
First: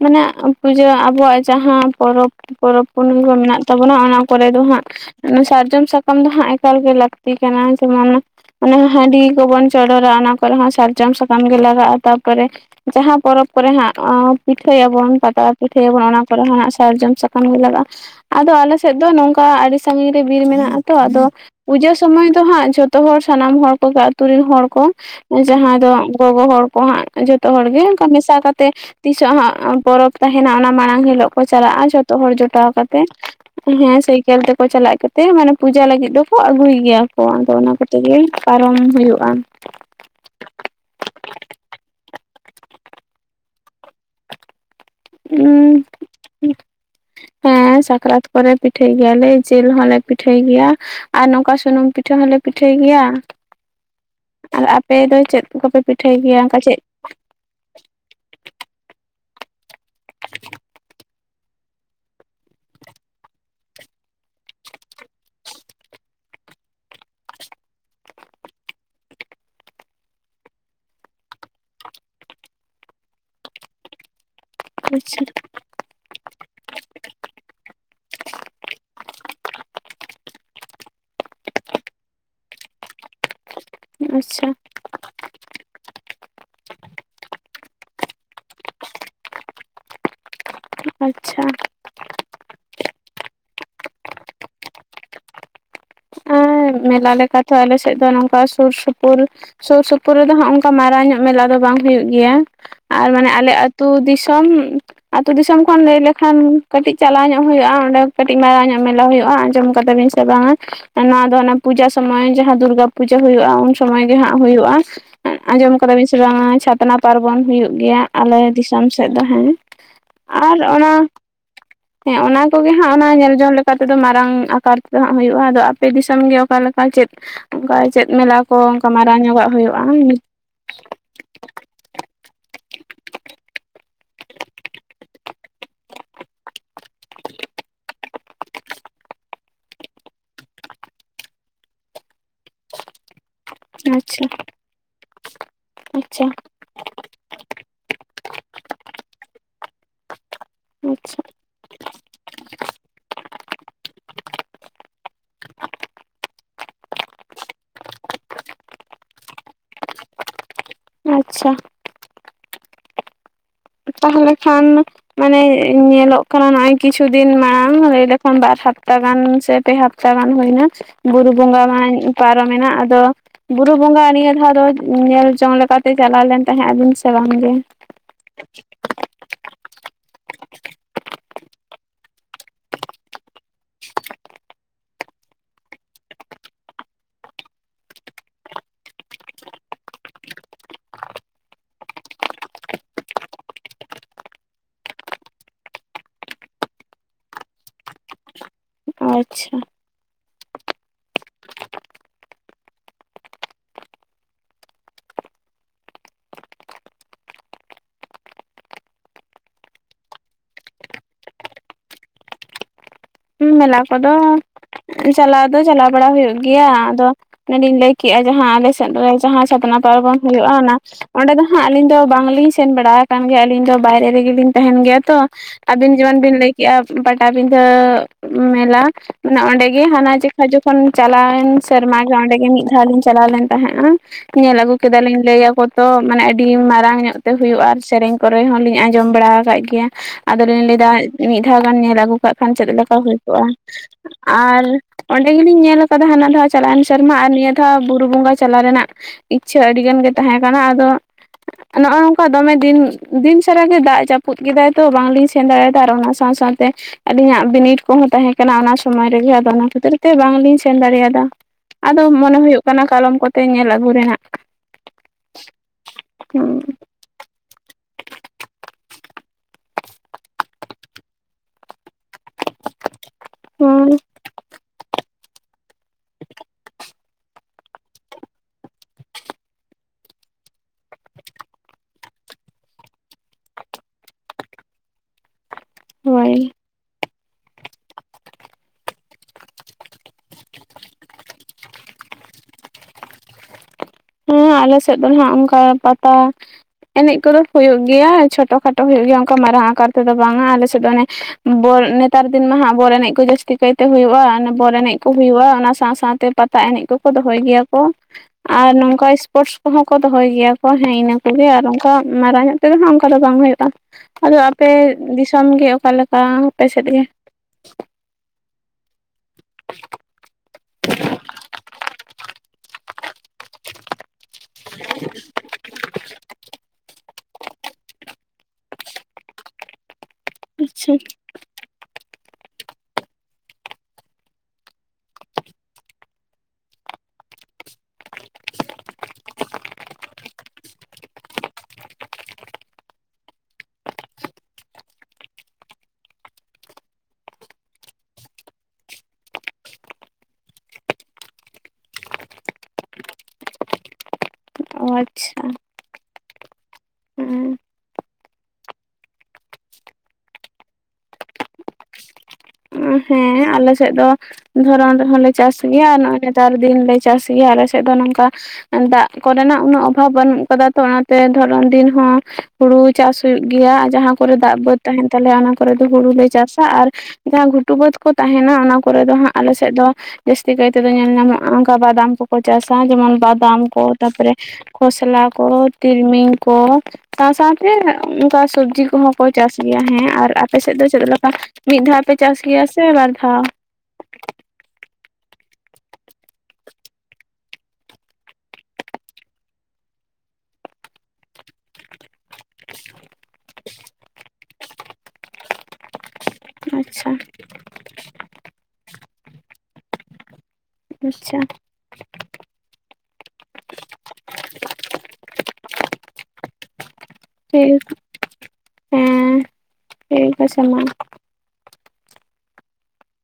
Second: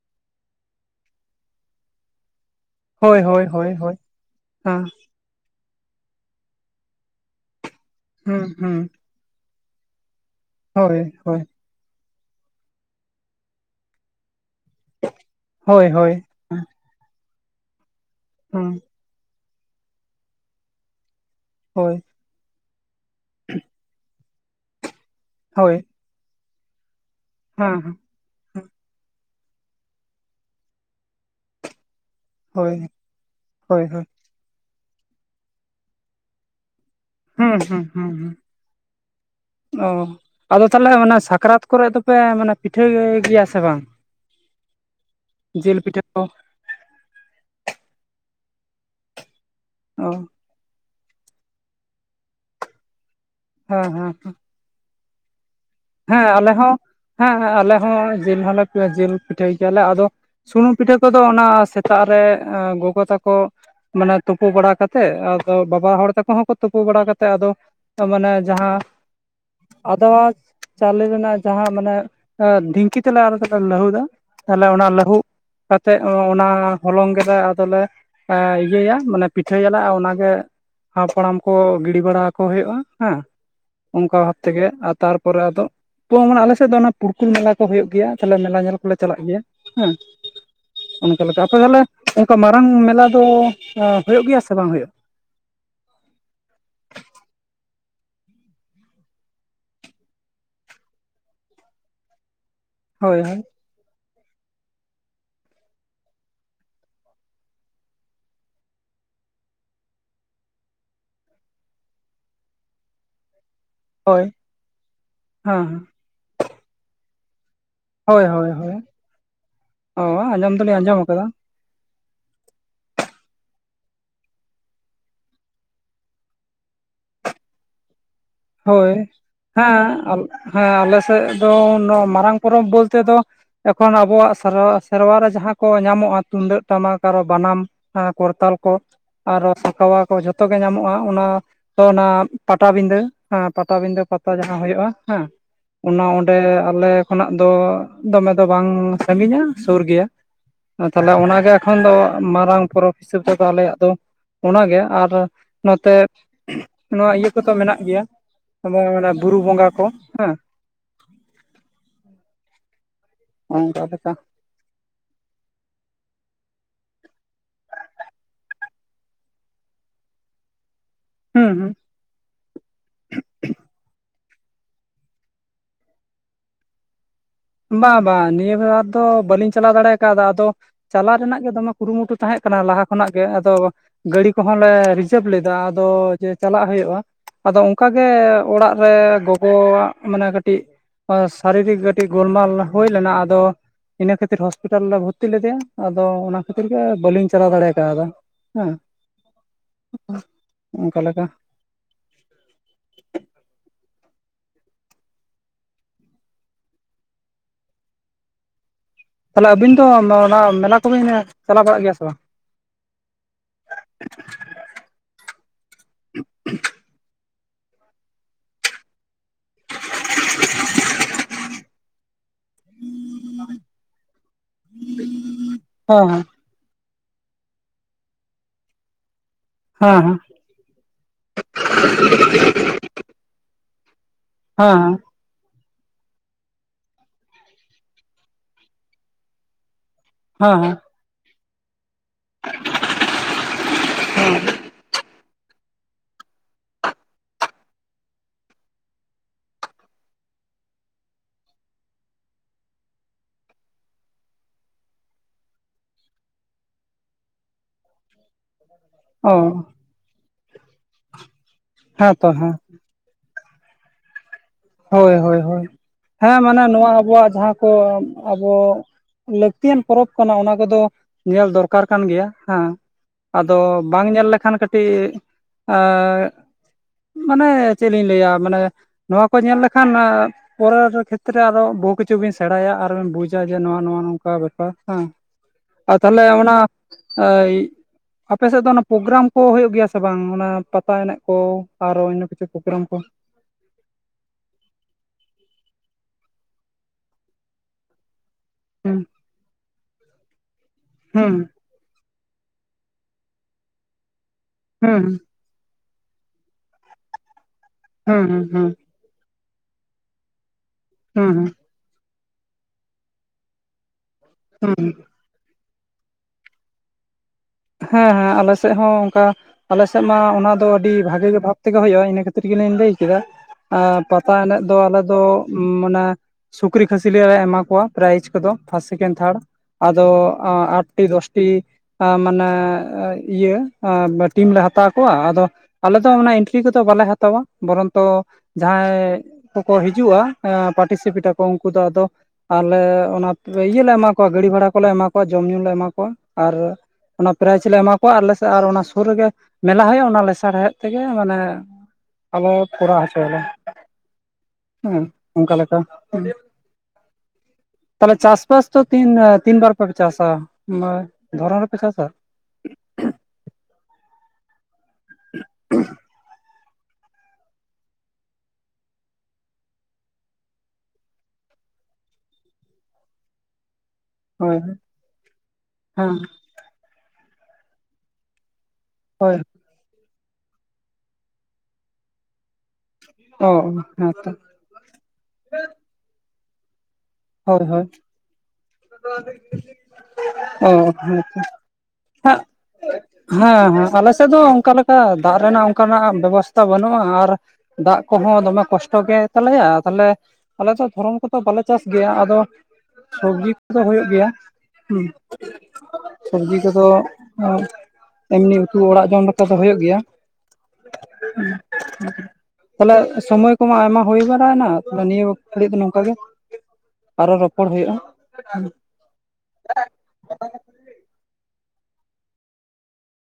ᱢᱟᱱᱮ ᱯᱩᱡᱟᱹ ᱟᱵᱚᱣᱟᱜ ᱡᱟᱦᱟᱸ ᱯᱚᱨᱚᱵᱽ ᱾ ᱯᱚᱨᱚᱵᱽ ᱯᱩᱱᱟᱹᱭ ᱦᱳᱭ ᱠᱚ ᱦᱳᱭ ᱢᱮᱱᱟᱜ ᱦᱳᱭ ᱛᱟᱵᱚᱱᱟ ᱦᱳᱭ ᱚᱱᱟ ᱠᱚᱨᱮ ᱫᱚ ᱦᱮᱸ ᱦᱟᱸᱜ ᱥᱟᱨᱡᱚᱢ ᱥᱟᱠᱟᱢ ᱫᱚ ᱦᱟᱸᱜ ᱮᱠᱟᱞᱜᱮ ᱞᱟᱹᱠᱛᱤ ᱾ ᱠᱟᱱᱟ ᱡᱮᱢᱚᱱ ᱦᱩᱸ ᱦᱩᱸ ᱚᱱᱟ ᱦᱟᱺᱰᱤ ᱠᱚᱵᱚᱱ ᱪᱚᱰᱚᱨᱟ ᱚᱱᱟ ᱠᱚᱨᱮ ᱦᱚᱸ ᱦᱳᱭ ᱥᱟᱨᱡᱚᱢ ᱦᱳᱭ ᱥᱟᱠᱟᱢ ᱜᱮ ᱞᱟᱜᱟᱜᱼᱟ ᱛᱟᱨᱯᱚᱨᱮ ᱡᱟᱦᱟᱸ ᱯᱚᱨᱚᱵᱽ ᱠᱚᱨᱮ ᱦᱟᱸᱜ ᱯᱤᱴᱷᱟᱹᱭᱟᱵᱚᱱ ᱯᱟᱛᱲᱟ ᱦᱳᱭ ᱯᱤᱴᱷᱟᱹᱭᱟᱵᱚᱱ ᱦᱳᱭ ᱚᱱᱟ ᱠᱚᱨᱮ ᱦᱚᱸᱱᱟᱜ ᱥᱟᱨᱡᱚᱢ ᱥᱟᱠᱟᱢ ᱜᱮ ᱞᱟᱜᱟᱜᱼᱟ ᱟᱫᱚ ᱦᱩᱸ ᱟᱞᱮᱥᱮᱫ ᱫᱚ ᱱᱚᱝ ᱚᱱᱠᱟ ᱟᱹᱰᱤ ᱥᱟᱺᱜᱤᱧ ᱨᱮ ᱵᱤᱨ ᱢᱮᱱᱟᱜ ᱟ ᱛᱚ ᱟᱫᱚ ᱯᱩᱡᱟᱹ ᱦᱳᱭ ᱥᱚᱢᱚᱭ ᱫᱚ ᱦᱟᱸᱜ ᱡᱚᱛ ᱟᱛᱚ ᱦᱟᱲ ᱥᱟᱱᱟᱢ ᱦᱚᱲ ᱠᱚᱜᱮ ᱟᱛᱳ ᱨᱮᱱ ᱦᱚᱲ ᱠᱚ ᱦᱳᱭ ᱡᱟᱦᱟᱸᱭ ᱫᱚ ᱜᱚᱜᱚ ᱦᱚᱲ ᱠᱚ ᱦᱟᱸᱜ ᱡᱚᱛᱚ ᱦᱚᱲ ᱜᱮ ᱦᱮᱸ ᱚᱱᱠᱟ ᱢᱮᱥᱟ ᱠᱟᱛᱮᱜ ᱛᱤᱥ ᱦᱚᱸ ᱦᱟᱸᱜ ᱯᱚᱨᱚᱵᱽ ᱛᱟᱦᱮᱱᱟ ᱚᱱᱟ ᱢᱟᱲᱟᱝ ᱦᱤᱞᱳ ᱠᱚ ᱪᱟᱞᱟᱜᱼᱟ ᱾ ᱡᱚᱛᱚ ᱦᱚᱲ ᱡᱚᱴᱟᱣ ᱦᱳᱭ ᱠᱟᱛᱮ ᱦᱳᱭ ᱦᱮᱸ ᱦᱳᱭ ᱥᱟᱭᱠᱮᱞ ᱛᱮ ᱠᱚ ᱪᱟᱞᱟᱜ ᱠᱟᱛᱮ ᱢᱟᱱᱮ ᱯᱩᱡᱟᱹ ᱞᱟᱹᱜᱤᱫ ᱫᱚᱠᱚ ᱟᱹᱜᱩᱭ ᱜᱮᱭᱟ ᱾ ᱟᱫᱚ ᱦᱩᱸ ᱚᱱᱟ ᱦᱩᱸ ᱠᱚᱛᱮ ᱦᱩᱸ ᱜᱮ ᱦᱩᱸ ᱯᱟᱨᱚᱢ ᱦᱩᱭᱩᱜᱼᱟ ᱾ ᱚ ᱾ ᱟᱫᱚ ᱛᱟᱦᱚᱞᱮ ᱢᱟᱱᱮ ᱥᱟᱠᱨᱟᱛ ᱠᱚᱨᱮ ᱫᱚᱯᱮ ᱢᱟᱱᱮ ᱯᱤᱴᱷᱟᱹᱭ ᱜᱮᱭᱟ ᱥᱮ ᱵᱟᱝ? ᱡᱤᱞ ᱯᱤᱴᱷᱟᱹ ᱠᱚ? ᱦᱮᱸ ᱥᱟᱠᱨᱟᱛ ᱠᱚᱨᱮ ᱯᱤᱴᱷᱟᱹᱭ ᱜᱮᱭᱟᱞᱮ ᱡᱤᱞ ᱦᱚᱸᱞᱮ ᱚ ᱯᱤᱴᱷᱟᱹᱭ ᱜᱮᱭᱟ, ᱟᱨ ᱱᱚᱝᱠᱟ ᱥᱩᱱᱩᱢ ᱯᱤᱴᱷᱟᱹ ᱦᱚᱸᱞᱮ ᱯᱤᱴᱷᱟᱹᱭ ᱜᱮᱭᱟ ᱾ ᱦᱮᱸ ᱦᱮᱸ ᱾ ᱟᱨ ᱟᱯᱮ ᱫᱚ ᱪᱮᱫ ᱠᱚ ᱯᱮ ᱯᱤ ᱦᱮᱸ ᱟᱞᱮ ᱦᱚᱸ, ᱦᱮᱸ ᱦᱮᱸ ᱟᱞᱮ ᱦᱚᱸ ᱡᱤᱞ ᱦᱚᱸ ᱞᱮ ᱡᱤᱞ ᱯᱤᱴᱷᱟᱹᱭ ᱜᱮᱭᱟᱞᱮ ᱟᱫᱚ, ᱥᱩᱱᱩᱢ ᱯᱤᱴᱷᱟᱹ ᱠᱚᱫᱚ ᱚᱱᱟ ᱥᱮᱛᱟᱜ ᱨᱮ ᱮᱸ ᱜᱚᱜᱚ ᱛᱟᱠᱚ ᱢᱟᱱᱮ ᱛᱳᱯᱳ ᱵᱟᱲᱟ ᱠᱟᱛᱮᱫ, ᱟᱫᱚ ᱵᱟᱵᱟ ᱦᱚᱲ ᱛᱟᱠᱚ ᱦᱚᱸᱠᱚ ᱛᱳᱯᱳ ᱵᱟᱲᱟ ᱠᱟᱛᱮᱜ ᱟᱫᱚ ᱫᱚ ᱢᱟᱱᱮ ᱡᱟᱦᱟᱸ, ᱟᱫᱣᱟ ᱪᱟᱣᱞᱮ ᱨᱮᱱᱟᱜ ᱡᱟᱦᱟᱸ ᱢᱟᱱᱮ, ᱰᱷᱤᱝᱠᱤ ᱛᱮᱞᱮ ᱟᱨᱚ ᱫᱚᱞᱮ ᱞᱟᱹᱦᱩᱫᱟ ᱛᱟᱦᱚᱞᱮ ᱚᱱᱟ ᱟᱪᱪᱷᱟ ᱞᱟᱹᱦᱩᱜ ᱠᱟᱛᱮᱜ, ᱚᱱᱟ ᱦᱚᱞᱚᱝ ᱜᱮᱞᱮ ᱟᱫᱚᱞᱮ ᱮᱸᱻ ᱤᱭᱟᱹᱭᱟ ᱢᱟᱱᱮ ᱯᱤᱴᱷᱟᱹᱭᱟᱞᱮ ᱟᱨ ᱚᱱᱟᱜᱮ ᱦᱟᱯᱲᱟᱢ ᱠᱚ ᱜᱤᱰᱤ ᱵᱟᱲᱟ ᱟᱠᱚ ᱦᱩᱭᱩᱜᱼᱟ ᱦᱮᱸ, ᱚᱝᱠᱟ ᱵᱷᱟᱵ ᱟᱪᱪᱷᱟ ᱛᱮᱜᱮ ᱟᱨ ᱛᱟᱨ ᱯᱚᱨᱮ ᱟᱫᱚ [unintelligible] ᱢᱟᱱᱮ ᱟᱞᱮ ᱥᱮᱫ ᱫᱚ ᱚᱱᱟ ᱯᱩᱨᱠᱩᱞ ᱢᱮᱞᱟ ᱠᱚ ᱦᱩᱭᱩᱜ ᱜᱮᱭᱟ ᱛᱟᱦᱚᱞᱮ ᱢᱮᱞᱟ ᱧᱮᱞ ᱠᱚᱞᱮ ᱪᱟᱞᱟᱜ ᱜᱮᱭᱟ ᱾ ᱦᱮᱸ ᱾ ᱚᱱᱠᱟ ᱞᱮᱠᱟ ᱟᱪᱪᱷᱟ ᱟᱯᱮ ᱛᱟᱦᱚᱞᱮ ᱚᱝᱠᱟ ᱢᱟᱨᱟᱝ ᱢᱮᱞᱟ ᱫᱚ ᱦᱳᱭᱳᱜ ᱜᱮᱭᱟ ᱥᱮ ᱵᱟᱝ ᱦᱳᱭᱳᱜᱼᱟ? ᱦᱮᱸ ᱢᱮᱞᱟ ᱞᱮᱠᱟ ᱛᱚ ᱟᱞᱮ ᱥᱮᱫ ᱫᱚ ᱱᱚᱝᱠᱟ ᱥᱩᱨ ᱥᱩᱯᱩᱨ ᱥᱩᱨ ᱥᱩᱯᱩᱨ ᱨᱮᱫᱚ ᱦᱟᱸᱜ ᱚᱝᱠᱟ ᱢᱟᱨᱟᱝ ᱧᱚᱜ ᱢᱮᱞᱟ ᱫᱚ ᱵᱟᱝ ᱦᱩᱭᱩᱜ ᱜᱮᱭᱟ, ᱟᱨ ᱦᱳᱭ ᱢᱟᱱᱮ ᱦᱳᱭ ᱟᱞᱮ ᱟᱹ ᱛᱩ ᱫᱤᱥᱚᱢ ᱟᱛᱩ ᱫᱤᱥᱚᱢ ᱠᱷᱚᱱ ᱞᱟᱹᱭ ᱞᱮᱠᱷᱟᱱ ᱠᱟᱹᱴᱤᱡ ᱪᱟᱞᱟᱣ ᱧᱚᱜ ᱦᱩᱭᱩᱜᱼᱟ, ᱚᱸᱰᱮ ᱠᱟᱹᱴᱤᱡ ᱢᱟᱨᱟᱝ ᱧᱚᱜ ᱢᱮᱞᱟ ᱦᱩᱭᱩᱜᱼᱟ ᱟᱸᱡᱚᱢ ᱠᱟᱫᱟ ᱵᱤᱱ ᱥᱮ ᱵᱟᱝᱟ᱾ ᱱᱚᱣᱟ ᱫᱚ ᱚᱱᱟ ᱯᱩᱡᱟ ᱥᱚᱢᱚᱭ ᱡᱟᱦᱟᱸ ᱫᱩᱨᱜᱟ ᱯᱩᱡᱟᱹ ᱦᱩᱭᱩᱜᱼᱟ ᱩᱱ ᱥᱚᱢᱚᱭ ᱜᱮ ᱦᱳᱭ ᱦᱟᱸᱜ ᱦᱩᱭᱩᱜᱼᱟ᱾ ᱟᱸᱡᱚᱢ ᱦᱮᱸ ᱠᱟᱫᱟ ᱵᱤᱱ ᱥᱮ ᱵᱟᱝᱟ ᱪᱷᱟᱛᱱᱟ ᱯᱟᱨᱵᱚᱱ ᱦᱩᱭᱩᱜ ᱜᱮᱭᱟ ᱦᱳᱭ ᱦᱳᱭ ᱟᱞᱮ ᱦᱳᱭ ᱫᱤᱥᱚᱢ ᱥᱮᱫ ᱫᱚ ᱦᱮᱸ, ᱚ ᱟᱸᱡᱚᱢ ᱟᱨ ᱫᱚᱞᱤᱧ ᱟᱸᱡᱚᱢ ᱚᱱᱟ ᱟᱠᱟᱫᱟ ᱦᱮᱸ ᱚᱱᱟ ᱠᱚᱜᱮ ᱦᱟᱸᱜ ᱚᱱᱟ ᱧᱮᱞ ᱡᱚᱝ ᱞᱮᱠᱟ ᱛᱮᱫᱚ ᱢᱟᱨᱟᱝ ᱟᱠᱟᱨ ᱛᱮᱫᱚ ᱦᱟᱸᱜ ᱦᱩᱭᱩᱜᱼᱟ, ᱟᱫᱚ ᱟᱯᱮ ᱫᱤ ᱥᱚᱢ ᱜᱮ ᱚᱠᱟ ᱞᱮᱠᱟ ᱪᱮᱫ, ᱚᱝᱠᱟ ᱪᱮᱫ ᱢᱮᱞᱟ ᱠᱚ ᱚᱝᱠᱟ ᱦᱳᱭ ᱢᱟᱨᱟᱝ ᱧᱚᱜᱚᱜ ᱦᱩᱭᱩᱜᱼᱟ? ᱦᱮᱸ ᱟᱞ- ᱦᱮᱸ ᱟᱞᱮ ᱥᱮᱜ ᱫᱚ ᱱᱚ ᱢᱟᱨᱟᱝ ᱯᱚᱨᱚᱵᱽ ᱵᱚᱞᱛᱮ ᱫᱚ ᱮᱠᱷᱚᱱ ᱟᱵᱚᱣᱟᱜ ᱥᱟᱨᱚᱣᱟ ᱥᱮᱨᱣᱟᱨ ᱨᱮ ᱡᱟᱦᱟᱸ ᱠᱚ ᱧᱟᱢᱚᱜᱼᱟ ᱛᱩᱢᱫᱟᱹᱜ, ᱴᱟᱢᱟᱠ ᱟᱨᱚ ᱵᱟᱱᱟᱢ ᱠᱚᱨᱛᱟᱞ ᱠᱚ, ᱟᱨᱚ ᱥᱟᱠᱟᱣᱟ ᱠᱚ ᱡᱚᱛᱚ ᱜᱮ ᱧᱟᱢᱚᱜᱼᱟ ᱚᱱᱟ, ᱛᱚ ᱚᱱᱟ ᱯᱟᱴᱟᱵᱤᱸᱫᱟᱹ ᱾ ᱦᱮᱸ ᱯᱟᱛᱟᱵᱤᱸᱫᱟᱹ ᱟᱪᱪᱷᱟ ᱯᱟᱛᱟ ᱡᱟᱦᱟᱸ ᱦᱩᱭᱩᱜᱼᱟ ᱦᱮᱸ ᱞ, ᱚᱱᱟ ᱟᱪᱪᱷᱟ ᱚᱸᱰᱮ ᱟᱞᱮ ᱠᱷᱚᱱᱟᱜ ᱫᱚ ᱫᱚᱢᱮ ᱫᱚ ᱵᱟᱝ ᱥᱟᱺᱜᱤᱧᱟ ᱥᱩᱨ ᱜᱮᱭᱟ, ᱟᱨ ᱛᱟᱦᱚᱞᱮ ᱟᱪᱪᱷᱟ ᱚᱱᱟᱜᱮ ᱠᱷᱚᱱ ᱫᱚ ᱢᱟᱨᱟᱝ ᱯᱚᱨᱚᱵᱽ ᱦᱤᱥᱟᱹᱵᱽ ᱛᱮᱫᱚ ᱟᱞᱮᱭᱟᱜ ᱫᱚ ᱚᱱᱟᱜᱮ, ᱟᱨ ᱱᱚᱛᱮ ᱱᱚᱣᱟ ᱤᱭᱟᱹ ᱠᱚᱫᱚ ᱢᱮᱱᱟᱜ ᱜᱮᱭᱟ, ᱟᱵᱟᱣᱟᱜ ᱚᱱᱟ ᱵᱩᱨᱩ ᱵᱚᱸᱜᱟ ᱠᱚ, ᱦᱮᱸ᱾ ᱟᱪᱪᱷᱟ᱾ ᱚᱝᱠᱟ ᱞᱮᱠᱟ᱾ [unintelligible] ᱢᱟᱱᱮ ᱧᱮᱞᱚᱜ ᱠᱟᱱᱟ ᱱᱚᱜᱼᱚᱭ ᱠᱤᱪᱷᱩ ᱫᱤᱱ ᱢᱟᱲᱟᱝ ᱞᱟᱹᱭᱞᱮᱠᱷᱟᱱ ᱵᱟᱨ ᱦᱟᱯᱛᱟ ᱜᱟᱱ ᱥᱮ ᱯᱮ ᱦᱟᱯ ᱛᱟ ᱜᱟᱱ ᱦᱩᱭᱱᱟ, ᱵᱩᱨᱩ ᱦᱩᱸ ᱵᱚᱸᱜᱟ ᱦᱩᱸ ᱢᱟ ᱯᱟᱨᱚᱢᱮᱱᱟ ᱟᱫᱚ ᱵᱩᱨᱩ ᱵᱚᱸᱜᱟ ᱱᱤᱭᱟᱹ ᱫᱷᱟᱣ ᱫᱚ ᱧᱮᱞ ᱡᱚᱝ ᱞᱮᱠᱟᱛᱮ ᱪᱟᱞᱟᱣ ᱞᱮᱱ ᱛᱟᱦᱮᱸᱫ ᱟᱵᱤᱱ ᱥᱮ ᱵᱟᱝ ᱜᱮ? ᱵᱟᱝ ᱵᱟᱝ ᱱᱤᱭᱟᱹ ᱫᱷᱟᱣ ᱫᱚ ᱵᱟᱹᱞᱤᱧ ᱪᱟᱞᱟᱣ ᱫᱟᱲᱮ ᱠᱟᱣᱫᱟ ᱟᱫᱚ ᱪᱟᱞᱟᱜ ᱨᱮᱱᱟᱜ ᱜᱮ ᱫᱚᱢᱮ ᱠᱩᱨᱩᱢᱩᱴᱩ ᱛᱟᱦᱮᱸᱜ ᱠᱟᱱᱟ ᱞᱟᱦᱟ ᱠᱷᱚᱱᱟᱜ ᱜᱮ ᱟᱫᱚ ᱜᱟᱹᱲᱤ ᱠᱚᱦᱚᱸ ᱞᱮ ᱨᱤᱡᱟᱹᱵᱷ ᱞᱮᱫᱟ ᱟᱫᱚ ᱡᱮ ᱪᱟᱞᱟᱜ ᱦᱩᱭᱩᱜᱼᱟ, ᱟᱫᱚ ᱚᱝᱠᱟ ᱜᱮ ᱚᱲᱟᱜ ᱨᱮ ᱜᱚᱜᱚᱣᱟᱜ ᱢᱟᱱᱮ ᱠᱟᱹᱴᱤᱡ ᱥᱟᱨᱤᱨᱤᱠ ᱠᱟᱹᱴᱤᱡ ᱜᱳᱞᱢᱟᱞ ᱦᱩᱭ ᱞᱮᱱᱟ ᱟᱫᱚᱼᱼ ᱤᱱᱟᱹ ᱠᱷᱟᱹᱛᱤᱨ ᱦᱚᱥᱯᱤᱴᱟᱞ ᱨᱮ ᱞᱮ ᱵᱷᱚᱨᱛᱤ ᱞᱮᱫᱮᱭᱟ ᱟᱫᱚ ᱚᱱᱟ ᱠᱷᱟᱹᱛᱤᱨ ᱜᱮ ᱵᱟᱹᱞᱤᱧ ᱪᱟᱞᱟᱣ ᱫᱟᱲᱮ ᱠᱟᱣᱫᱟ᱾ ᱦᱮᱸ ᱟᱪᱪᱷᱟ᱾ ᱚᱱᱠᱟ ᱞᱮᱠᱟ᱾ ᱛᱟᱦᱚᱞᱮ ᱟᱹᱵᱤᱱ ᱫᱚ ᱚᱱᱟ ᱢᱮᱞᱟ ᱠᱚᱵᱤᱱ ᱪᱟᱞᱟᱣ ᱵᱟᱲᱟᱜ ᱜᱮᱭᱟ ᱥᱮ ᱵᱟᱝ? ᱢᱮᱞᱟ ᱠᱚ ᱫᱚ ᱪᱟᱞᱟᱣ ᱫᱚ ᱪᱟᱞᱟᱣ ᱵᱟᱲᱟ ᱦᱩᱭᱩᱜ ᱜᱮᱭᱟ ᱟᱫᱚᱼᱼ ᱚᱱᱮᱞᱤᱧ ᱞᱟᱹᱭ ᱠᱮᱜᱼᱟ ᱡᱟᱦᱟᱸ ᱟᱞᱮᱥᱮᱫ ᱨᱮ ᱡᱟᱦᱟᱸ ᱪᱷᱟᱛᱱᱟ ᱯᱟᱨᱵᱚᱱ ᱦᱩᱭᱩᱜᱼᱟ ᱚᱱᱟᱼᱼ ᱚᱸᱰᱮ ᱫᱚ ᱦᱟᱸᱜ ᱟᱹᱞᱤᱧ ᱫᱚ ᱵᱟᱝᱞᱤᱧ ᱥᱮᱱ ᱵᱟᱲᱟ ᱟᱠᱟᱱ ᱜᱮᱭᱟ ᱟᱹᱞᱤᱧ ᱫᱚ ᱵᱟᱭᱨᱮ ᱨᱮᱜᱮᱞᱤᱧ ᱛᱟᱦᱮᱱ ᱜᱮᱭᱟ ᱛᱚᱼᱼ ᱟᱹᱵᱤᱱ ᱦᱮᱸ ᱦᱮᱸ ᱡᱮᱢᱚᱱ ᱵᱤᱱ ᱞᱟᱹᱭ ᱠᱮᱫᱼᱟ ᱯᱟᱴᱟᱵᱤᱸᱷᱟᱹ ᱢᱮᱞᱟ ᱚᱱᱟ ᱚᱸᱰᱮᱜᱤ ᱦᱮᱸ ᱦᱮᱸ ᱦᱟᱱᱟ ᱪᱮᱠᱷᱟ ᱡᱚᱠᱷᱚᱱ ᱪᱟᱞᱟᱣᱮᱱ ᱥᱮᱨᱢᱟ ᱜᱮ ᱚᱸᱰᱮ ᱜᱮ ᱢᱤᱫ ᱫᱷᱟᱣ ᱞᱤᱧᱼᱼ ᱪᱟᱞᱟᱣ ᱞᱮᱱ ᱛᱟᱦᱮᱸᱜᱼᱟ ᱧᱮᱞ ᱟᱹᱜᱩ ᱦᱮᱸ ᱠᱮᱫᱟᱞᱤᱧᱼᱼ ᱞᱟᱹᱭ ᱟᱠᱚ ᱛᱚ ᱢᱟᱱᱮ ᱟᱹᱰᱤ ᱢᱟᱨᱟᱝ ᱧᱚᱜ ᱛᱮ ᱦᱩᱭᱩᱜᱼᱟ ᱟᱨ ᱥᱮᱨᱮᱧ ᱠᱚᱨᱮ ᱦᱚᱸᱞᱤᱧ ᱟᱸᱡᱚᱢ ᱵᱟᱲᱟ ᱟᱠᱟᱫ ᱜᱮᱭᱟ᱾ ᱦᱮᱸ ᱟᱫᱚᱞᱤᱧ ᱦᱮᱸ ᱞᱟᱹᱭ ᱮᱟ ᱢᱤᱫ ᱫᱷᱟᱣ ᱜᱟᱱ ᱧᱮᱞ ᱟᱹᱜᱩ ᱠᱟᱜ ᱠᱷᱟᱱ ᱪᱮᱫ ᱞᱮᱠᱟ ᱦᱩᱭ ᱠᱚᱜᱼᱟ ᱟᱨᱼᱼ ᱚᱸᱰᱮ ᱜᱮᱞᱤᱧ ᱧᱮᱞ ᱟᱠᱟᱫᱟ ᱦᱟᱱᱟ ᱫᱷᱟ ᱪᱟᱞᱟᱣᱮᱱ ᱥᱮᱨᱢᱟ ᱟᱨ ᱱᱤᱭᱟᱹ ᱫᱷᱟᱣ ᱵᱩᱨᱩ ᱵᱚᱸᱜᱟ ᱪᱟᱞᱟᱣ ᱨᱮᱱᱟᱜᱼᱼ ᱤᱪᱪᱷᱟᱹ ᱟᱹᱰᱤᱜᱟᱱ ᱜᱮ ᱛᱟᱦᱮᱸ ᱠᱟᱱᱟ ᱟᱫᱚᱼᱼ ᱱᱚᱜᱼᱚ ᱱᱚᱝᱼᱠᱟ ᱫᱚᱢᱮ ᱫᱤᱱ ᱫᱤᱱ ᱥᱟᱨᱟᱜ ᱜᱮ ᱫᱟᱜ ᱡᱟᱯᱩᱫ ᱠᱮᱫᱟᱭ ᱛᱚ ᱵᱟᱝᱞᱤᱧ ᱥᱮᱱ ᱫᱟᱲᱮᱭᱟᱫᱟ ᱟᱨ ᱚᱱᱟ ᱥᱟᱶ ᱥᱟᱶ ᱛᱮ ᱟᱹᱞᱤᱧᱟᱜ ᱵᱤᱱᱤᱰᱼᱼ ᱠᱚᱦᱚᱸ ᱛᱟᱦᱮᱸ ᱠᱟᱱᱟ ᱚᱱᱟ ᱥᱚᱢᱚᱭ ᱨᱮᱜᱮ ᱚ ᱟᱫᱚ ᱚᱱᱟ ᱠᱷᱟᱹᱛᱤᱨ ᱛᱮ ᱵᱟᱝᱞᱤᱧ ᱥᱮᱱ ᱫᱟᱲᱮᱭᱟᱫᱟ ᱟᱫᱚ ᱦᱮᱸᱛᱚ ᱢᱚᱱᱮ ᱦᱮᱸ ᱦᱩᱭᱩᱜᱼᱼ ᱠᱟᱱᱟ ᱠᱟᱞᱚᱢ ᱠᱚᱛᱮ ᱧᱮᱞ ᱟᱹᱜᱩ ᱨᱮᱱᱟᱜ ᱦᱳᱭ ᱦᱳᱭ ᱦᱳᱭ ᱦᱮᱸ ᱢᱟᱱᱮ ᱦᱩᱸ ᱱᱚᱣᱟ ᱟᱵᱚᱣᱟᱜ ᱡᱟᱦᱟᱸ ᱠᱚ ᱟᱵᱚᱼᱼ ᱞᱟᱹᱠᱛᱤᱭᱟᱱ ᱯᱚᱨᱚᱵᱽ ᱠᱟᱱᱟ ᱚᱱᱟ ᱠᱚᱫᱚ ᱧᱮᱞ ᱫᱚᱨᱠᱟᱨ ᱠᱟᱱ ᱜᱮᱭᱟ ᱦᱮᱸ ᱟᱫᱚ ᱵᱟᱝ ᱧᱮᱞ ᱞᱮᱠᱷᱟᱱ ᱠᱟᱹᱴᱤᱡᱼᱼ ᱮᱸ ᱢᱟᱱᱮ ᱪᱮᱫ ᱞᱤᱧ ᱞᱟᱹᱭᱟ ᱢᱟᱱᱮᱼᱼ ᱠᱚ ᱧᱮᱞ ᱞᱮᱠᱷᱟᱱ ᱮᱻ ᱯᱚᱨᱮᱨ ᱠᱷᱮᱛᱨᱮ ᱟᱨᱚ ᱵᱚᱦᱩ ᱠᱤᱪᱷᱩ ᱵᱱ ᱥᱮᱬᱟᱭᱟ ᱟᱨᱚᱵᱤᱱ ᱵᱩᱡᱟ ᱡᱮ ᱱᱚᱣᱟ ᱱᱚᱣᱟ ᱱᱚᱝᱠᱟ ᱵᱮᱯᱟᱨ ᱦᱮᱸ ᱟᱨ ᱛᱟᱦᱚᱞᱮ ᱦᱳᱭ ᱚᱱᱟ ᱮᱼᱼ ᱟᱯᱮᱥᱮᱫ ᱫᱚ ᱚᱱᱟ ᱯᱨᱳᱜᱨᱟᱢ ᱠᱚ ᱦᱩᱭᱩᱜ ᱜᱮᱭᱟ ᱥᱮ ᱵᱟᱝ ᱯᱟᱛᱟ ᱮᱱᱮᱡ ᱠᱚ ᱟᱨᱚ ᱱ ᱠᱤᱪᱷᱩ ᱯᱨᱳᱜᱨᱟᱢ ᱠᱚᱼᱼ ᱦᱮᱸ ᱟᱞᱮᱥᱮᱫ ᱫᱚ ᱜ ᱚᱱᱠᱟ ᱯᱟᱛᱟ ᱮᱱᱮᱡ ᱠᱚᱫᱚ ᱦᱩᱭᱩᱜ ᱜᱮᱭᱟ ᱪᱷᱴᱚᱼᱼ ᱠᱷᱟᱴᱚ ᱦᱩᱸ ᱦᱩᱭᱩᱜ ᱜᱮᱭᱟ ᱚᱱᱠᱟ ᱢᱟᱨᱟᱝ ᱟᱠᱟᱨ ᱛᱮᱫᱚ ᱵᱟᱝᱟ ᱟᱞᱮᱥᱮᱫ ᱫᱚ ᱚᱱᱮ ᱦᱩᱸ ᱵᱞᱼᱼ ᱱᱮᱛᱟᱨ ᱫᱤᱱ ᱢᱟ ᱦᱟᱜ ᱵᱚᱞ ᱮᱱᱮᱡ ᱠᱚ ᱡᱟᱹᱥᱛᱤ ᱠᱟᱭᱛᱮ ᱦᱩᱭᱩᱜᱼᱟ ᱵᱚᱞ ᱮᱱᱮᱡ ᱠᱚ ᱦᱩᱭᱩᱜᱼᱟ ᱚᱱᱟ ᱥᱟᱶ ᱥᱟᱶ ᱛᱮᱼᱼ ᱯᱟᱛᱟ ᱮᱱᱮᱡ ᱠᱚᱠᱚ ᱫᱚᱦᱚᱭ ᱜᱮᱭᱟ ᱠᱚ ᱟᱨ ᱱᱚᱝᱠᱟ ᱥᱯᱳᱨᱴᱥ ᱠᱚᱦᱚᱸ ᱠᱚ ᱫᱚᱦᱚᱭ ᱜᱮᱭᱟ᱾ ᱚ ᱦᱮᱸ ᱤᱱᱟᱹ ᱠᱚᱜᱮ ᱟᱨ ᱚᱱᱠᱟ ᱢᱟᱨᱟᱝ ᱧᱚᱜ ᱛᱮᱫᱚ ᱦᱟᱜ ᱚᱱᱠᱟ ᱫᱚ ᱵᱟᱝ ᱦᱩᱭᱩᱜᱼᱟ᱾ ᱟᱫᱚ ᱟᱯᱮ ᱫᱤᱥᱚᱢ ᱜᱮ ᱚᱠᱟᱞᱮᱠᱟ ᱟᱯᱮ ᱥᱮᱫ ᱜᱮ? ᱦᱮᱸ ᱦᱮᱸ ᱟᱞᱮ ᱥᱮᱫ ᱦᱚᱸ ᱚᱱᱠᱟ᱾ ᱟᱞᱮᱥᱮᱫ ᱢᱟ ᱚᱱᱟ ᱫᱚ ᱟᱹᱰᱤ ᱵᱷᱟᱜᱤ ᱵᱷᱟᱵ ᱛᱮᱜᱮ ᱦᱩᱭᱩᱜᱳᱜᱼᱟ ᱤᱱᱟᱹ ᱠᱷᱟᱹᱛᱤᱨ ᱜᱮᱞᱤᱧ ᱞᱟᱹᱭ ᱠᱮᱫᱟ᱾ ᱟᱻ ᱯᱟᱛᱟ ᱮᱱᱮᱡ ᱫᱚ ᱟᱞᱮ ᱫᱚ. ᱢᱟᱱᱮ ᱥᱩᱠᱨᱤ ᱠᱷᱟᱹᱥᱤ ᱞᱮ ᱮᱢᱟ ᱠᱚᱣᱟ ᱯᱮᱨᱟᱹᱭᱤᱡᱽ ᱠᱚᱫᱚ ᱯᱷᱟᱥ ᱥᱮᱠᱮᱱ ᱛᱷᱟᱰ ᱟᱫᱚᱼᱼ ᱟ ᱟᱪᱪᱷᱟ ᱟᱴᱚᱴᱤ ᱫᱚᱥᱴᱤ ᱟ ᱢᱟᱱᱮᱼᱼ ᱦᱮ ᱤᱭᱟᱹ ᱴᱤᱢ ᱞᱮ ᱦᱟᱛᱟᱣ ᱠᱚᱣᱟ ᱟᱫᱚᱼᱼ ᱟᱞᱮ ᱫᱚ ᱚᱱᱟ ᱮᱱᱴᱨᱤ ᱠᱚᱫᱚ ᱵᱟᱞᱮ ᱦᱟᱛᱟᱣᱟ ᱵᱚᱨᱚᱱᱛᱚ ᱡᱟᱦᱟᱸᱭᱼᱼ ᱠᱚᱠᱚ ᱦᱤᱡᱩᱜᱼᱟ ᱯᱟᱴᱤᱥᱤᱯᱮᱴ ᱟᱠᱚ ᱩᱱᱠᱩ ᱫᱚ ᱟᱫᱚᱼᱼ ᱟᱨᱞᱮ ᱚᱱᱟ ᱤᱭᱟᱹ ᱞᱮ ᱮᱢᱟ ᱠᱚᱣᱟ ᱜᱟᱹᱰᱤ ᱵᱷᱟᱲᱟ ᱠᱚᱞᱮ ᱮᱢᱟ ᱠᱚᱣᱟ ᱡᱚᱢ ᱧᱩ ᱞᱮᱮ ᱮᱢᱟ ᱠᱚᱣᱟ ᱟᱨᱼᱼ ᱚᱱᱟ ᱯᱮᱨᱟᱭᱤᱡᱽ ᱞᱮ ᱮᱢᱟ ᱠᱚᱣᱟ ᱟᱨᱞᱮ ᱟᱨ ᱚᱱᱟ ᱥᱩᱨ ᱨᱮᱜᱮ ᱢᱮᱞᱟ ᱦᱩᱭᱩᱜᱼᱟ ᱚᱱᱟ ᱞᱮᱥᱟᱲ ᱦᱮᱫ ᱛᱮᱜᱮ ᱢᱟᱱᱮᱼᱼ ᱟᱵᱚ ᱠᱚᱨᱟᱣ ᱦᱚᱪᱚᱭᱟᱞᱮ ᱚ ᱦᱮᱸ ᱚᱱᱠᱟ ᱞᱮᱠᱟ ᱚᱦ ᱦᱩᱢ ᱛᱟᱦᱚᱞᱮ ᱪᱟᱥᱵᱟᱥ ᱫᱚ ᱛᱤᱱ ᱫᱷᱟᱣ ᱛᱤᱱ ᱵᱟᱨ ᱯᱮ ᱪᱟᱥᱟ ᱵᱟᱹᱭ ᱫᱷᱚᱨᱚᱱ ᱪᱟᱥᱟ ᱦᱮᱸ ᱟᱞᱮ ᱥᱮᱫ ᱫᱚ ᱫᱷᱚᱨᱚᱱ ᱨᱮᱦᱚᱸ ᱞᱮ ᱪᱟᱥ ᱜᱮᱭᱟ ᱟᱨ ᱱᱚᱭ ᱱᱮᱛᱟᱨ ᱫᱤᱱ ᱞᱮ ᱪᱟᱹᱥ ᱜᱮᱭᱟ ᱟᱞᱮ ᱥᱮᱫ ᱫᱚ ᱱᱚᱝᱠᱟ᱾ ᱫᱟᱜ ᱠᱚᱨᱮᱱᱟᱜ ᱩᱱᱟᱹᱜ ᱚᱵᱷᱟᱵᱽ ᱵᱟᱹᱱᱩᱜ ᱠᱟᱫᱟ ᱛᱚ ᱚᱱᱟᱛᱮ ᱫᱷᱚᱨᱚᱱ ᱫᱤᱱ ᱦᱚᱸ ᱦᱩᱲᱩ ᱪᱟᱥ ᱦᱩᱭᱩᱜ ᱜᱮᱭᱟ ᱟᱨ ᱡᱟᱦᱟᱸ ᱠᱚᱨᱮ ᱦᱳᱭ ᱫᱟᱜ ᱵᱟᱹᱫ ᱛᱟᱦᱮᱱ ᱛᱟᱞᱮᱭᱟ ᱚᱱᱟ ᱠᱚᱨᱮ ᱫᱚ ᱦᱩᱲᱩ ᱦᱮᱸ ᱞᱮ ᱪᱟᱥᱟ ᱟᱨ ᱡᱟᱦᱟᱸ ᱜᱷᱩᱴᱩ ᱵᱟᱹᱫᱽ ᱠᱚ ᱛᱟᱦᱮᱱᱟ ᱚᱱᱟ ᱠᱚᱨᱮ ᱫᱚ ᱦᱟᱸᱜ ᱦᱳᱭ ᱟᱞᱮᱥᱮᱫ ᱫᱚ ᱡᱟᱹᱥᱛᱤ ᱠᱟᱭ ᱛᱮ ᱫᱚ ᱧᱮᱞ ᱧᱟᱢᱚᱜᱼᱟ ᱚᱱᱠᱟ ᱵᱟᱫᱟᱢ ᱠᱚ ᱠᱚ ᱪᱟᱥᱟ ᱡᱮᱢᱚᱱ ᱚ ᱵᱟᱫᱟᱢ ᱠᱚ ᱛᱟ ᱯᱚᱨᱮ ᱦᱮᱸᱛᱚ ᱠᱷᱚᱥᱞᱟ ᱠᱚ ᱛᱤᱞᱢᱤᱧ ᱠᱚᱞ ᱥᱟᱶ ᱦᱳᱭ ᱥᱟᱶᱛᱮ ᱦᱳᱭ ᱚᱱᱠᱟ ᱥᱚᱵᱡᱤ ᱠᱚᱦᱚᱸ ᱠᱚ ᱪᱟᱥ ᱜᱮᱭᱟ ᱦᱮᱸ ᱟᱨ ᱟᱯᱮ ᱚ ᱥᱮᱫ ᱫᱚ ᱪᱮᱫ ᱞᱮᱠᱟ? ᱢᱤᱫ ᱫᱷᱟᱣ ᱯᱮ ᱪᱟᱥ ᱜᱮᱭᱟ ᱥᱮ ᱵᱟᱨ ᱫᱷᱟᱣ ᱦᱟᱸ ᱦᱟᱸ ᱟᱞᱮ ᱥᱮᱫ ᱫᱚ ᱚᱱᱠᱟ ᱞᱮᱠᱟ ᱫᱟᱜ ᱨᱮᱱᱟᱜ ᱚᱱᱠᱟᱱᱟᱜ ᱵᱮᱵᱚᱥᱛᱷᱟ ᱵᱟᱱᱩᱜᱼᱟ ᱟᱨ ᱫᱟᱜ ᱠᱚᱦᱚᱸ ᱫᱚᱢᱮ ᱠᱚᱥᱴᱚ ᱜᱮᱛᱟᱞᱮᱭᱟ ᱛᱟᱦᱞᱮ ᱟᱞᱮ ᱫᱚ ᱫᱷᱚᱨᱚᱱ ᱠᱚᱫᱚ ᱵᱟᱞᱮ ᱪᱟᱥ ᱜᱮᱭᱟ ᱟᱫᱚ ᱥᱚᱵᱡᱤ ᱠᱚᱫᱚ ᱦᱩᱭᱩᱜ ᱜᱮᱭᱟ ᱦᱩᱸ᱾ ᱥᱚᱵᱽᱡᱤ ᱠᱚᱫᱚ ᱟᱪᱪᱷᱟ ᱮᱢᱱᱤ ᱩᱛᱩ ᱚᱲᱟᱜ ᱡᱚᱢ ᱞᱮᱠᱟ ᱫᱚ ᱦᱩᱭᱩᱜ ᱜᱮᱭᱟ ᱾ ᱟᱪᱪᱷᱟ, ᱛᱟᱦᱚᱞᱮ ᱥᱚᱢᱚᱭ ᱠᱚᱢᱟ ᱟᱭᱢᱟ ᱦᱩᱭ ᱵᱟᱲᱟᱭᱮᱱᱟ ᱛᱟᱦᱮ ᱱᱤᱭᱟᱹ ᱜᱷᱟᱰᱤ ᱫᱚ ᱱᱚᱝᱠᱟ ᱜᱮ᱾ ᱟᱨᱚ ᱨᱚᱯᱚᱲ ᱦᱩᱭᱩᱜᱼᱟ᱾ ᱦᱮᱸᱻ ᱴᱷᱤᱠ ᱟᱪᱷᱮ ᱢᱟ᱾